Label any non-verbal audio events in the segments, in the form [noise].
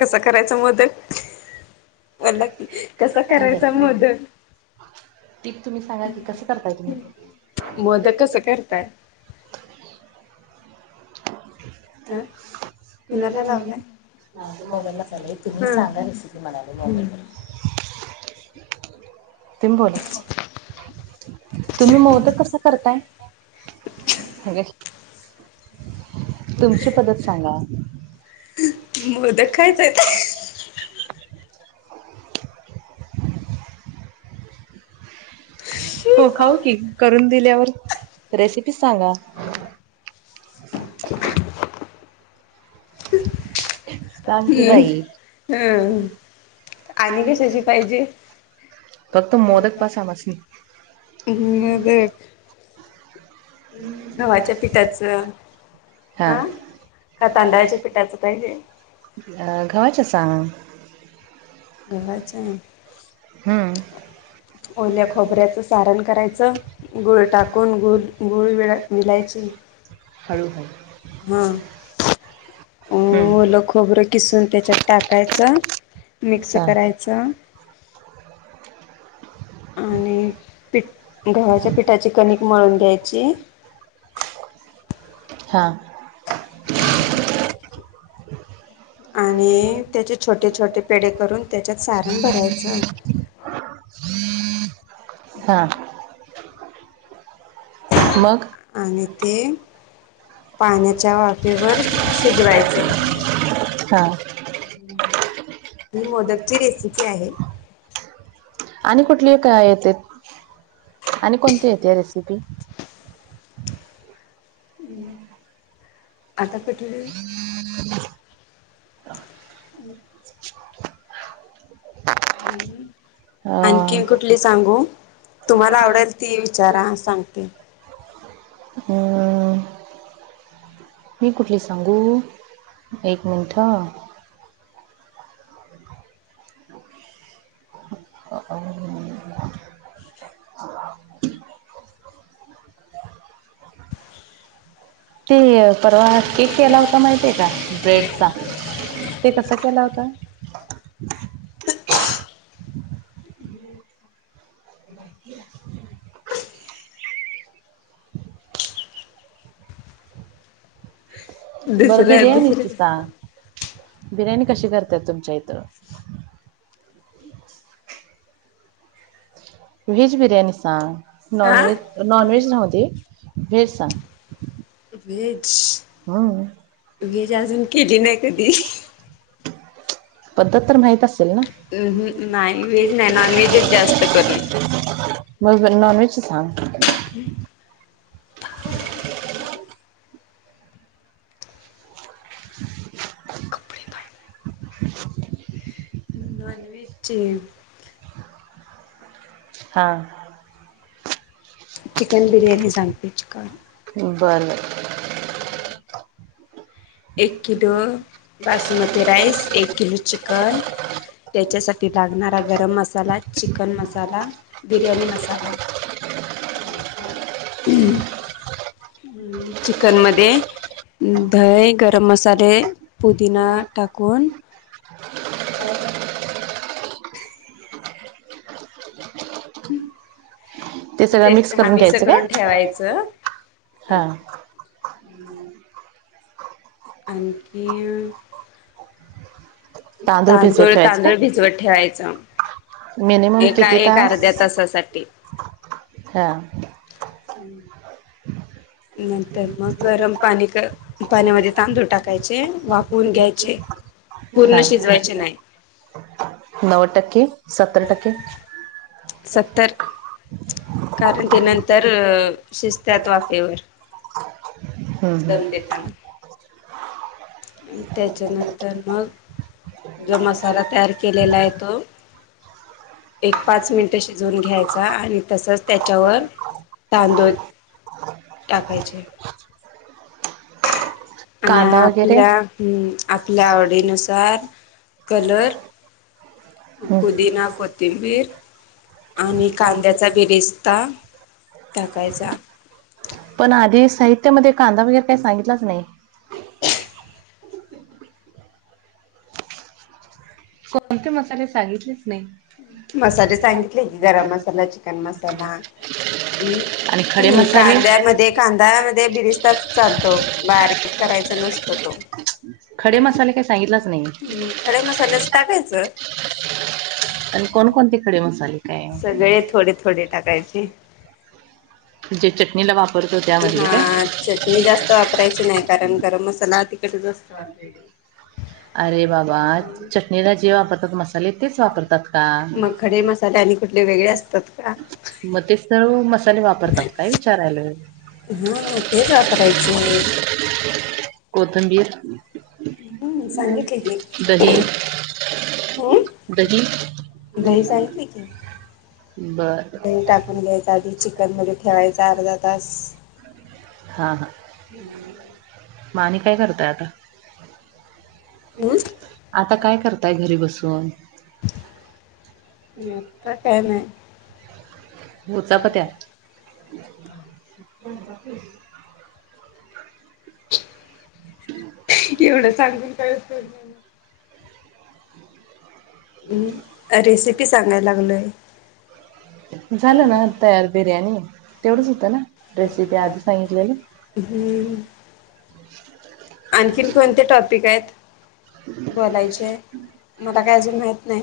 कस करायचा मोदक? म्हणल कस करायचा मोदक. टीप तुम्ही सांगा की कसं करताय तुम्ही मोदक कसं करताय? अ [unintelligible] माझ्या मोबाईलला झालंय, तुम्ही सांगा रेसिपी म्हणाले तुम्ही बोला की [inaudible] तुम्ही मोदक कस करताय? तुमची पद्धत सांगा. मोदक खायचंय हो खाऊ की करून दिल्यावर, रेसिपी सांगा. [inaudible] सांग की बाई. ह आणि कशाची पाहिजे फक्त मोदक बास आम्हासनी. मोदक. गव्हाच्या पिठाचं [unintelligible] आ? का तांदळाच्या पिठाचं पाहिजे? अ- गव्हाच्या सांग. गव्हाच्या हम्म. ओल्या खोबऱ्याचं सारण करायचं. गोळ टाकून ग गोळळा मिलायचे. ह [inaudible] हा. अ- हम्म ओलं खोबरं किसून त्याच्यात टाकायचं, मिक्स हा करायचं [inaudible] आणि पीठ गव्हाच्या पिठाचे कणिक मळून घ्यायची हा. आणि त्याचे छोटे छोटे पेढ करून त्याच्यात सारण भरायचं. हा मग आणि ते पाण्याच्या वाफेवर शिगलायचं. हा ही आणि म मोदकची रेसिपी आहे आणि कुठली काय येते आणि कोणती येते या रेसिपी हम्म आता कठली. [inaudible] [unintelligible] हम् अ आणखीन कुठली सांगू तुम्हाला आवडेल ती विचारा सांगते. हम्म. मी कुठली सांगू एक मिनिट. [unintelligible] [inaudible] ते परवा केक केला होता माहितीय का ब्रेडचा. ते कसं केला होता. [unintelligible] बरं दुसऱ्या बिर्याणीच दुसऱ्या सांग बिर्याणी कशी करतेात तुमच्या इथं. व्हेज बिर्याणी सां हा नॉनवहेज नॉनवहेज राह ती वहेज सांग. व्हेज हम. व्हेज अजून केली नाही कधी पद्धत तर माहत असेल ना. नाही व्हेज नाही नॉन व्हेजच जास्त करून. मज नॉन वहेजच सांग.. [unintelligible] नॉनव्हेजचे [unintelligible] हा. चिकन बिर्याणी सांगते चिकन बर. एक किलो बासमती राईस एक किलो चिकन त्याच्यासाठी लागणारा गरम मसाला चिकन मसाला बिर्याणी मसाला. नता. आणि चिकन म दय गरम मसाले पुदीिना टाकून. हो. ते सगळं मिक्स ह करून मस घ्यायचं काय करून ठेवायचं. हा. आणखी. भिजवत तांदूळ ठेवायचं तांदूळ भिजवत ठेवायचं. मिनिमम एका किती एक तास अर्ध्या तासासाठी. हा. हम्म. नंतर मग गरम पाणी क वापरून घ्यायचे हा. पूर्ण शिजवायचे नाही. नव्वद टक्के सत्तर टक्के. सत्तर कारण ते नंतर शिजत्यात वाफेवर. हम्म दमते हम्म काना. आणि त्याच्यानंतर मग जो मसाला तयार केलेला आहे तो. एक पाच मिनिट शिजवून घ्यायचा आणि तसच त्याच्यावर. तांदूळ चालेल. टाकायचे. आणि कांदा वगैरे आपल्या हम्म आपल्या आवडीनुसार कलर पुदीना कोथिंबीर आणि कांद्याचा बीरिस्ता टाकायचा. पण आधी साहित्यामध्ये कांदा वगैरे काही सांगितलाच नाही. कोणते मसाले सांगितलेच नाही. हम्म मसाले सांगितले की गरम मसाला चिकन मसाला आणि खडे मसाले कांद्यामध्ये कांदामध्ये बिरिस्ताच चालतो बारीक करायचा नसतो तो. खडे मसाले काही सांगितलाच नाही. खडे मसाल्याच टाकायचं. पण कोणकोणते खडे मसाले काय. सगळे थोडे थोडे टाकायचे. जे चटणीला वापरतो त्यामधले काय हा चटणी जास्त वापरायची नाही. कारण गरम मसाला तिकडे असतो. अरे बाबा असतो चटणीला जे वापरतात मसा साले तेच वापरतात का? मग खडे मसाले आणि कुठले वेगळे असतात का मग तेच सर मसाले वापरतात काय विचारालोय. हा तेच वापरायचे. कोथंबीर हम्म सांगितली दही कधी. दही दही सांगितली की. बरं बरं. दही टाकून घ्यायचा आधी चिकन मध्ये ठेवायचा अर्धा तास. हा हा म आणि काय करताय आता? हं? आता काय करताय घरी बसून? आणि आता काय नाही [inaudible] एवढं सांगून काय उपयोग नाही. [inaudible] हम्म रेसिपी सांगाय लागलोय. झालं ना तयार बिर्याणी तेवढंच होतं ना रेसिपी आधी सांगितलेली. हम्म. [inaudible] आणखीन कोणते टॉपिक आहेत बोलायचे मला काय अजून [unintelligible] माहित नाही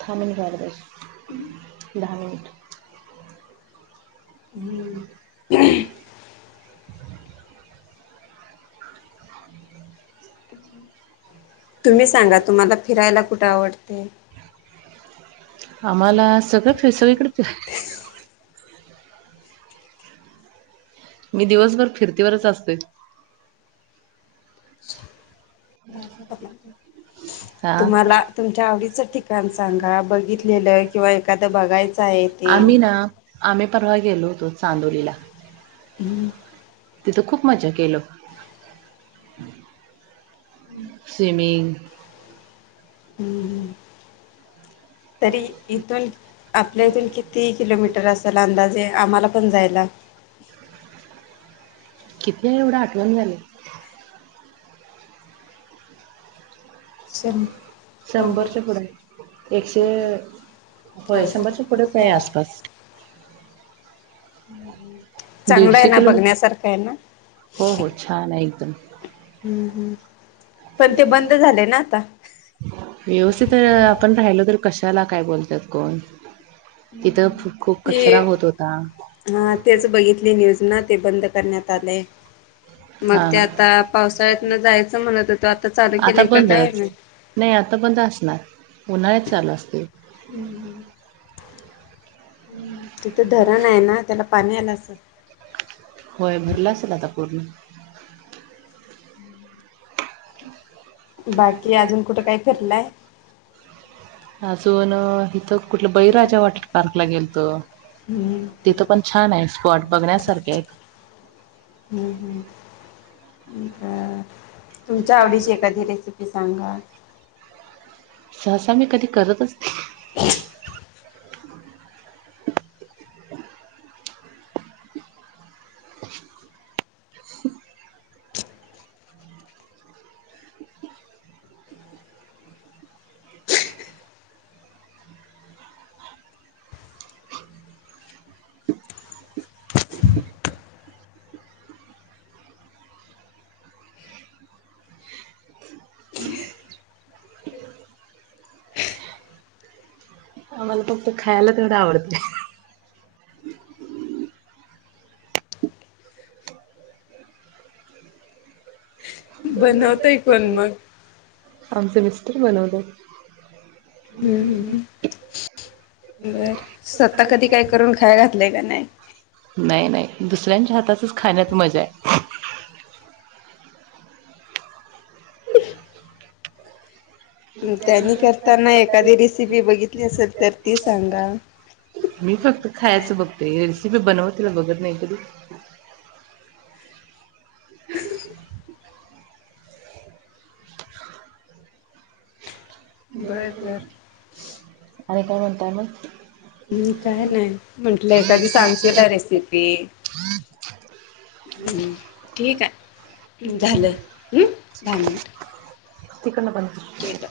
था मिनिटं व्हायला पाहिजे दहा मिनिटं. हम्म. तुम्ही सांगा तुम्हाला फिरायला कुट आवडते. आम्हाला [unintelligible] सगळीकड फिराय मी दिवसभर फिरतीवरच असतोय. भाष हा [unintelligible] तुम्हाला तुमच्या आवडीच ठिकाण सांगा बघीतलेलंय किंवा एकादं बगायचंय. आम्ही ना? आम्ही परवा गेलो होतो चांदोरीला. हं. तिथं खूप मजा केलं. स्विमिंग- हम्म हम्म. तरी इथून आपल्या इथून किती किलोमीटर असायल अंदाजे आम्हाला पण जायला? किती एवड आठवणा झालय. शं शंबरच्या पुडाय एकशे होय. शंभरच्या पुढच हाय आसपास. चांगलं आहे दीडशे ना किलोमीटर? [unintelligible] हो हो. छान आहे एकदम. हम्म हम्म. पण ते बंद झालय ना आता? व्यवस्तिथ हे आपण राहिलो तर कशाला काय बोलतात कोण? तिथ खूप ते कचरा होत होता. हा. तेच बगीतली न्यूज ना ते बंद करण्यात आलय. मग हा ते आता पावसाळ्यातन जायचं म्हणत होत्या- आता बंदच. नाइ आता बंद असणार, उन्हाळ्यात चालू असतय. हम्म. तिथ धरण आहे ना? त्याला पाणी आलं असल. होय. भरल असेल आता पूर्ण. [inaudible] बाकी अजून कुठं काय फिरलाय? अजून, हिथ कुट बळीराजा वॉटर पार्कला गेलतो. हम्म तिथं पण छानय स्पॉट बघण्यासारकेय. हम्म हम्म. बर [unintelligible] तुमच्या आवडीची एखादी रेसिपी सांगा. सहसा मी कधी करतच नाही. [unintelligible] [unintelligible] आम्हाला फक्त खायला तेवढं आवडतय. बनवतय कोण मग? आमच मिस्टर बनवतात. हम्म बर स्वतः कधी काय करून खाय घातलंय का नाही [inaudible] नाइ नाइ. दुसऱ्यांच्या हाताचच खाण्यात मजाय. त्यांनी करताना एखादी रेसिपी बघितली असेल तर ती सांगा. मी फक्त खायचं बघते. रेसिपी बनवतेला बघत नाही कधी. बर बर आणि काय म्हणताय मग? काय नाही. म्हंटलं एखादी सांगशीला रेसिपी. हम्म. ठीक आहे झालं. हम्म दहा मिनिट. तिकडनं बंद कर. केलं